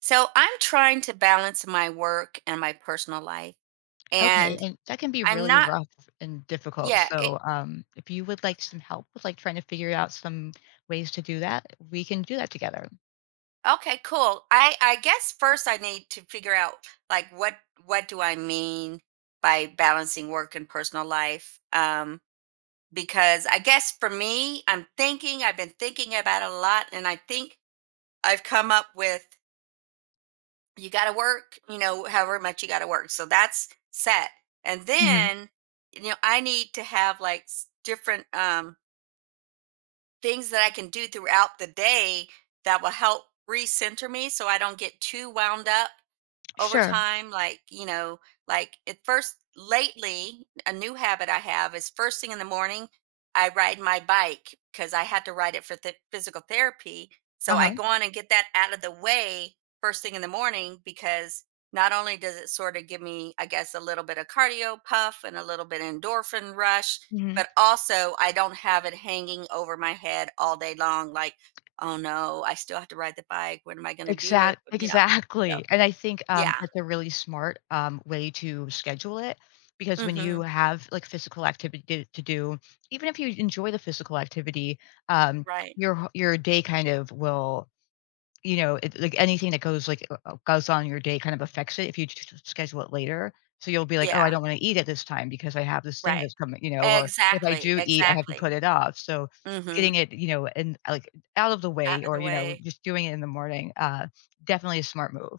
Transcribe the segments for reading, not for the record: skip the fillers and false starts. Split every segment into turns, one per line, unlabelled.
So I'm trying to balance my work and my personal life.
Okay,
And
and that can be
I'm
really
not,
rough and difficult.
yeah, it,
So, if you would like some help with like trying to figure out some ways to do that, we can do that together.
okay, cool. I guess first I need to figure out like what, what do I mean by balancing work and personal life? Because I guess for me, I've been thinking about it a lot, and I think I've come up with, you got to work, you know, however much you got to work. So that's set. And
Hmm.
then, you know, I need to have like different, things that I can do throughout the day that will help recenter me so I don't get too wound up over
Sure.
time, like you know, like at first, lately a new habit I have is first thing in the morning I ride my bike because I had to ride it for physical therapy,
Uh
so I
huh.
go on and get that out of the way first thing in the morning, because not only does it sort of give me, I guess, a little bit of cardio puff and a little bit endorphin rush,
Hmm.
but also I don't have it hanging over my head all day long, like, oh no, I still have to ride the bike, when am I going to do it,
Exact.
you know. So
Exactly. And I think
yeah.
that's a really smart way to schedule it because when you
Mhm.
have like physical activity to do, even if you enjoy the physical activity, um,
Right.
your your day kind of will. You know, it like, anything that goes, like, goes on your day kind of affects it if you j schedule it later. So you'll be like, "Oh, I
Yeah.
don't wanna eat at this time because I have this thing
Right.
that's coming," you know, or if I
Exactly.
do eat, I have to
Exactly.
put it off. So getting
Mhm.
it, you know, and like, out of the
Out
way
of
or,
the
you know,
way.
just doing it in the morning, definitely a smart move.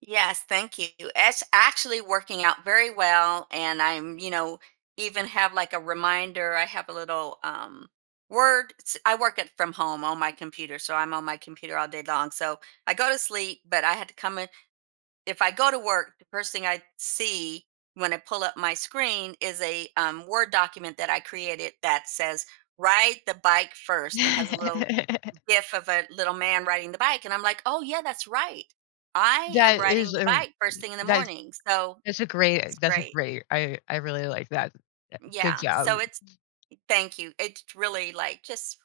Yes. Thank you. It's actually working out very well. And I'm, you know, even have like a reminder. I have a little word. I work it from home on my computer, so I'm on my computer all day long. So I go to sleep, but I had to come in. If I go to work, the first thing I see when I pull up my screen is a Word document that I created that says, ride the bike first, and has a little gif of a little man riding the bike. And I'm like, oh yeah, that's right. I am
That
riding
is
the
a
bike first thing in the
that
morning. So
that's a great
it's great.
I really like that. Good
Yeah. So
job.
it's, thank you. It's really like just,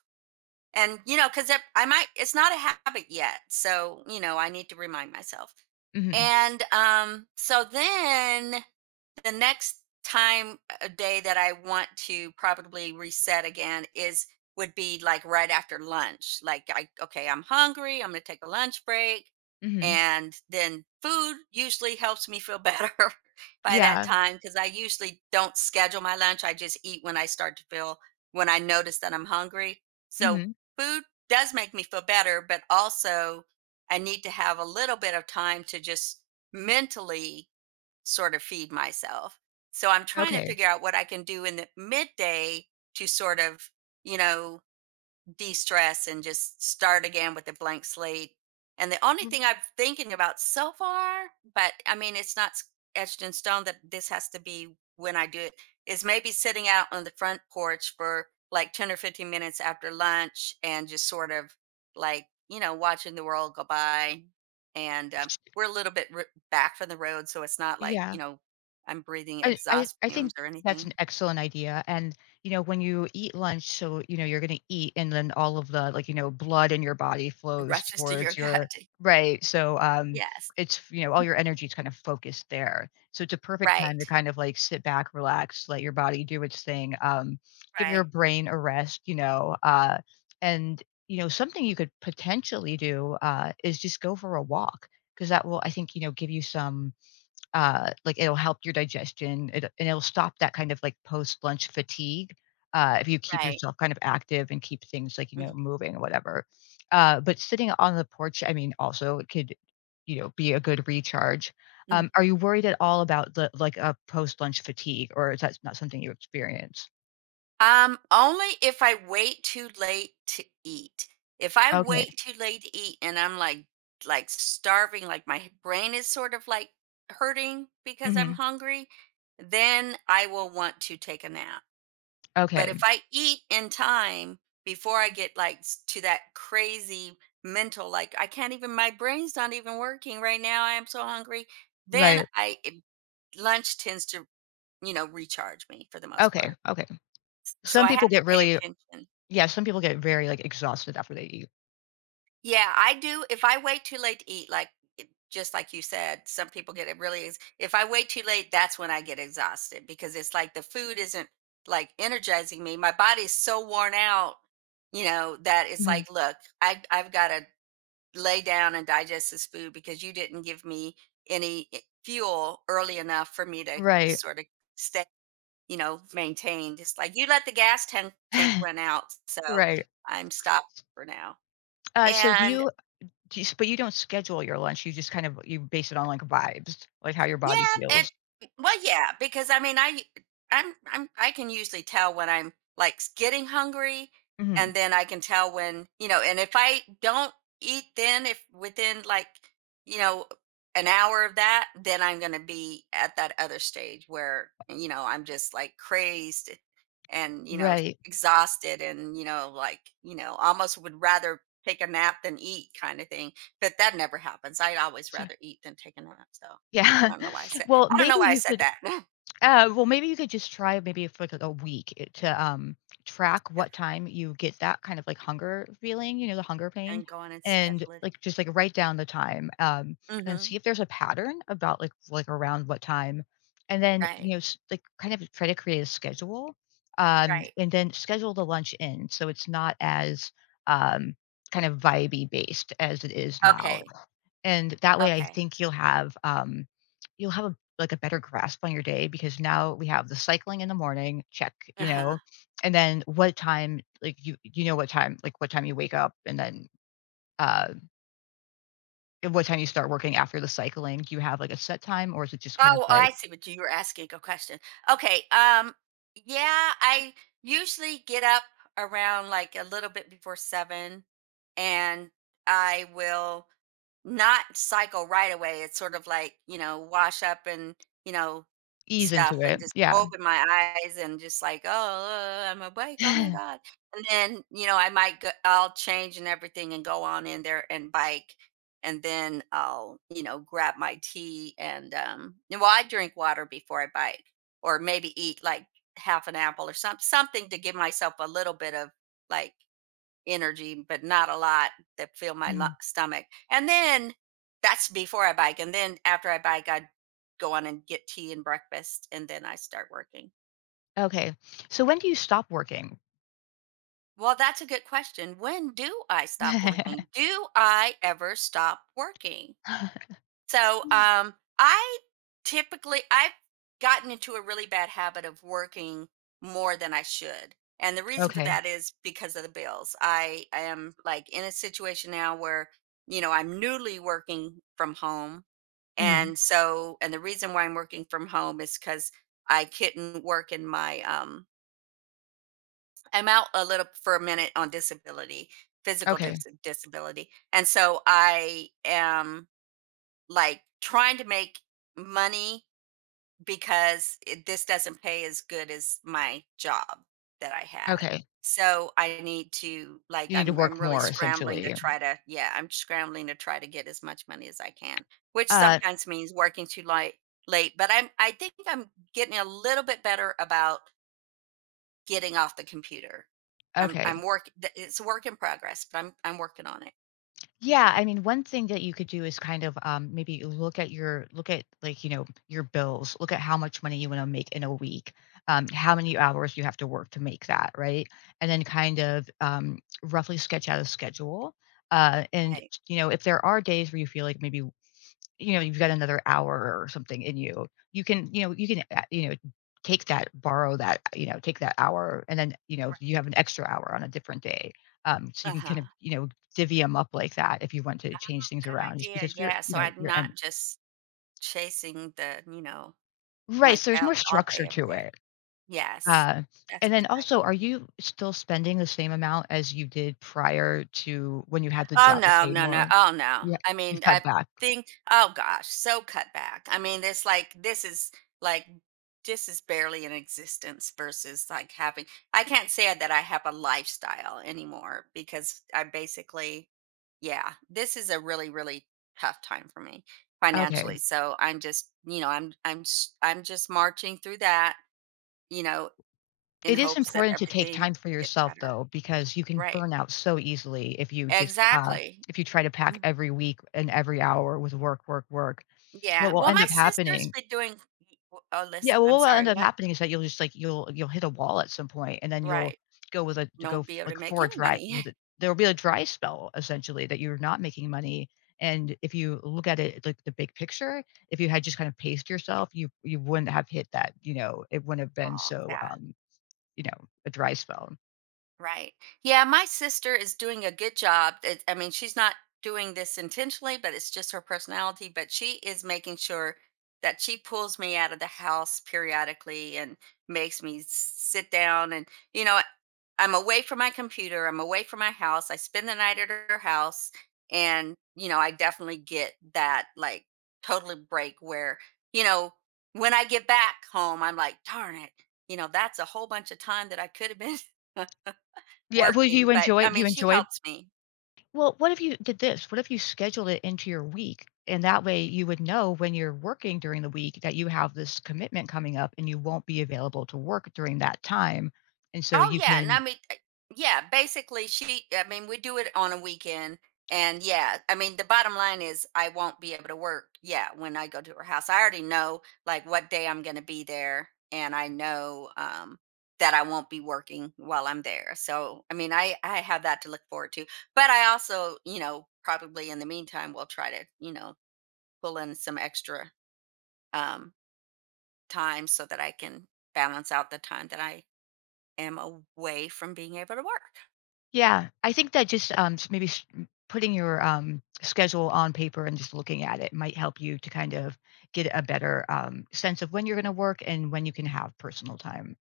and you know, because I might, it's not a habit yet, so, you know, I need to remind myself.
Mhm,
And so then the next time a day that I want to probably reset again is would be like right after lunch. Like, I okay, I'm hungry, I'm going to take a lunch break,
mhm.
and then food usually helps me feel better by that
Yeah.
time, cuz I usually don't schedule my lunch, I just eat when I start to feel, when I notice that I'm hungry. So
Mhm.
food does make me feel better, but also I need to have a little bit of time to just mentally sort of feed myself. So I'm trying to
Okay.
figure out what I can do in the midday to sort of, you know, de-stress and just start again with a blank slate. And the only
Mm,
thing I'm thinking about so far, but I mean, it's not etched in stone that this has to be when I do it, is maybe sitting out on the front porch for like 10 or 15 minutes after lunch and just sort of like, you know, watching the world go by. And we're a little bit back from the road, so it's not like,
yeah.
you know, I'm breathing
I I
exhaust
I think
fumes or
that's
anything.
an excellent idea, and, you know, when you eat lunch, so, you know, you're gonna eat, and then all of the, like, you know, blood in your body flows
Rushes to your
towards your
gut.
right, so,
Yes.
it's you know, all your energy is kind of focused there, so it's a perfect time
Right.
to kind of, like, sit back, relax, let your body do its thing, give your
Right.
brain a rest, you know, and, you know, something you could potentially do, is just go for a walk because that will, I think, you know, give you some like it'll help your digestion, and it'll stop that kind of like post lunch fatigue. If you keep
Right.
yourself kind of active and keep things like you know
Mhm,
moving or whatever. But sitting on the porch I mean also it could you know be a good recharge.
mhm.
Are you worried at all about the like a post lunch fatigue or is that not something you experience?
Only if I wait too late to eat. If I
Okay.
wait too late to eat and I'm like starving, like my brain is sort of like hurting because
Hmm.
I'm hungry, then I will want to take a nap. But
Okay.
if I eat in time before I get like to that crazy mental, like, I can't even, my brain's not even working right now, I am so hungry, then
Right.
I it- lunch tends to, you know, recharge me for the most
Okay.
part.
Okay.
So
Some
I
people
have to
get
pay
really.
attention.
Yeah, some people get very like exhausted after they eat.
Yeah, I do. If I wait too late to eat, just like you said, some people get it really. If I wait too late, that's when I get exhausted, because it's like the food isn't like energizing me. My body's so worn out, you know, that it's
Mhm.
like, look, I've got to lay down and digest this food because you didn't give me fuel early enough for me to
Right.
just sort of stay. You know, maintained. It's like, "You let the gas tank run out, so
Right.
I'm stopped for now."
uh, so do
And
you Do you s but you don't schedule your lunch, you just kind of you base it on, like, vibes, like, how your
yeah,
body
and
feels.
well, yeah, because I mean, I'm I can usually tell when I'm like getting hungry,
Mhm.
and then I can tell when, you know, and if I don't eat, then if within like, you know, an hour of that, then I'm gonna be at that other stage where, you know, I'm just like crazed, and you know
Right.
exhausted, and you know, like, you know, almost would rather take a nap than eat kind of thing. But that never happens. I'd always
Sure.
rather eat than take a nap. So.
Yeah.
I don't know why I said
Well,
I don't know
maybe
why I
you
said
could.
that.
Well, maybe you could just try maybe for like a week to track what
Schedule,
time you get that kind of like hunger feeling, you know, the hunger pain,
and go on and
and
schedule it.
like just like write down the time, and
Mhm.
see if there's a pattern about like around what time, and then you
Right,
know like kind of try to create a schedule,
right.
and then schedule the lunch in so it's not as um kind of vibey based as it is now.
Okay,
And that way I
okay.
think you'll have a like a better grasp on your day because now we have the cycling in the morning, check, you know,
Uh-huh.
and then what time, like you know, what time, like what time you wake up and then, uh, and what time you start working after the cycling. Do you have like a set time or is it just kind of
Oh, oh,
like
I see what you were asking a question. Okay, yeah, I usually get up around, like, a little bit before 7, and I will not cycle right away, it's sort of like, you know, wash up and, you know,
ease into
stuff, and
it?
just
Yeah.
open my eyes and just like, "Oh, I'm awake, oh my god." And then, you know, I might go I'll change and everything and go on in there and bike, and then I'll, you know, grab my tea and, well, I drink water before I bike, or maybe eat, like, half an apple or some something to give myself a little bit of, like, energy, but not a lot that fill my
Mhm.
stomach. And then that's before I bike. And then after I bike, I go on and get tea and breakfast, and then I start working.
Okay. So when do you stop working?
Well, that's a good question. When do I stop working? Do I ever stop working? So, I typically I've gotten into a really bad habit of working more than I should. And the reason for
Okay.
that is because of the bills. I am like in a situation now where, you know, I'm newly working from home.
Mhm.
And so, and the reason why I'm working from home is because I couldn't work in my, I'm out a little for a minute on disability, physical
Okay.
disability. And so I am like trying to make money because it, this doesn't pay as good as my job that I had.
Okay.
So I need to like,
You need to
I'm
work
really
more
scrambling to
essentially.
try to, yeah, I'm scrambling to try to get as much money as I can, which
Uh,
sometimes means working too late, but I'm, I think I'm getting a little bit better about getting off the computer. I'm
okay.
I'm work th- it's a work in progress, but I'm working on it.
Yeah, I mean, one thing that you could do is kind of maybe look at your look at like you know your bills. Look at how much money you want to make in a week, how many hours you have to work to make that, right? And then kind of roughly sketch out a schedule. And
Right.
you know, if there are days where you feel like maybe you know, you've got another hour or something in you, you can, you know, you can, you know, take that, borrow that, you know, take that hour, and then, you know, you
Right.
have an extra hour on a different day. So you can kind of,
Uh-huh.
you know, divvy them up like that if you want to change things
Good
around, just
idea.
because you're,
Yeah,
you
so
know,
I'm
you're
not
and
just chasing the, you know,
right.
my
So there's
tail
more
all
structure
day, every
to it.
day. Yes,
Uh,
that's
and
a
then also,
good
are
idea.
you still spending the same amount as you did prior to when you had the
Oh,
job that
no,
paid
no, no,
more?
oh, no.
Yeah,
I
you've
mean,
cut
I
back.
think, oh gosh, so cut back. I mean, it's like this is barely in existence versus like having, I can't say that I have a lifestyle anymore because I basically, yeah, this is a really, really tough time for me
Okay.
financially. So I'm just, you know, I'm just marching through that, you know, in
It is
hopes that
important to take
everything
time for
gets
yourself
better.
though, because you can
Right.
burn out so easily if you just,
Exactly.
if you try to pack
Mm.
every week and every hour with work, work, work. What
Yeah.
will
Well,
end
my
up
sister's
happening?
been doing, oh,
Yeah,
listen,
well, what
I'm
will end
sorry,
up
what?
happening is that you'll just like you'll hit a wall at some point, and then you'll
Right.
go with a to go
Don't
f
be able to
like
make
for a
any
dry
money.
with it there'll be a dry spell essentially that you're not making money, and if you look at it like the big picture, if you had just kind of paced yourself, you wouldn't have hit that, you know, it wouldn't have been
Oh,
so,
yeah.
you know, a dry spell.
Right. Yeah, my sister is doing a good job. It, I mean, she's not doing this intentionally, but it's just her personality. But she is making sure that she pulls me out of the house periodically and makes me sit down. And, you know, I'm away from my computer, I'm away from my house. I spend the night at her house. And, you know, I definitely get that like totally break where, you know, when I get back home, I'm like, darn it, you know, that's a whole bunch of time that I could have been.
Yeah, well, do
Working,
you
but,
enjoy
I
it? Do you
mean, she
enjoy
helps me.
well, what if you did this? What if you scheduled it into your week? And that way you would know when you're working during the week that you have this commitment coming up and you won't be available to work during that time. And so
Oh,
you
yeah, and I
can
mean, yeah, basically, she I mean, we do it on a weekend, and, yeah, I mean, the bottom line is I won't be able to work, yeah, when I go to her house. I already know, like, what day I'm gonna be there, and I know, that I won't be working while I'm there, so, I mean, I have that to look forward to, but I also, you know, probably in the meantime will try to, you know, pull in some extra, um, time so that I can balance out the time that I am away from being able to work.
yeah, I think that just s- maybe putting your schedule on paper and just looking at it might help you to kind of get a better sense of when you're going to work and when you can have personal time.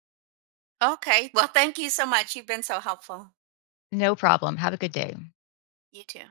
Okay. Well, thank you so much. You've been so helpful.
No problem. Have a good day.
You too.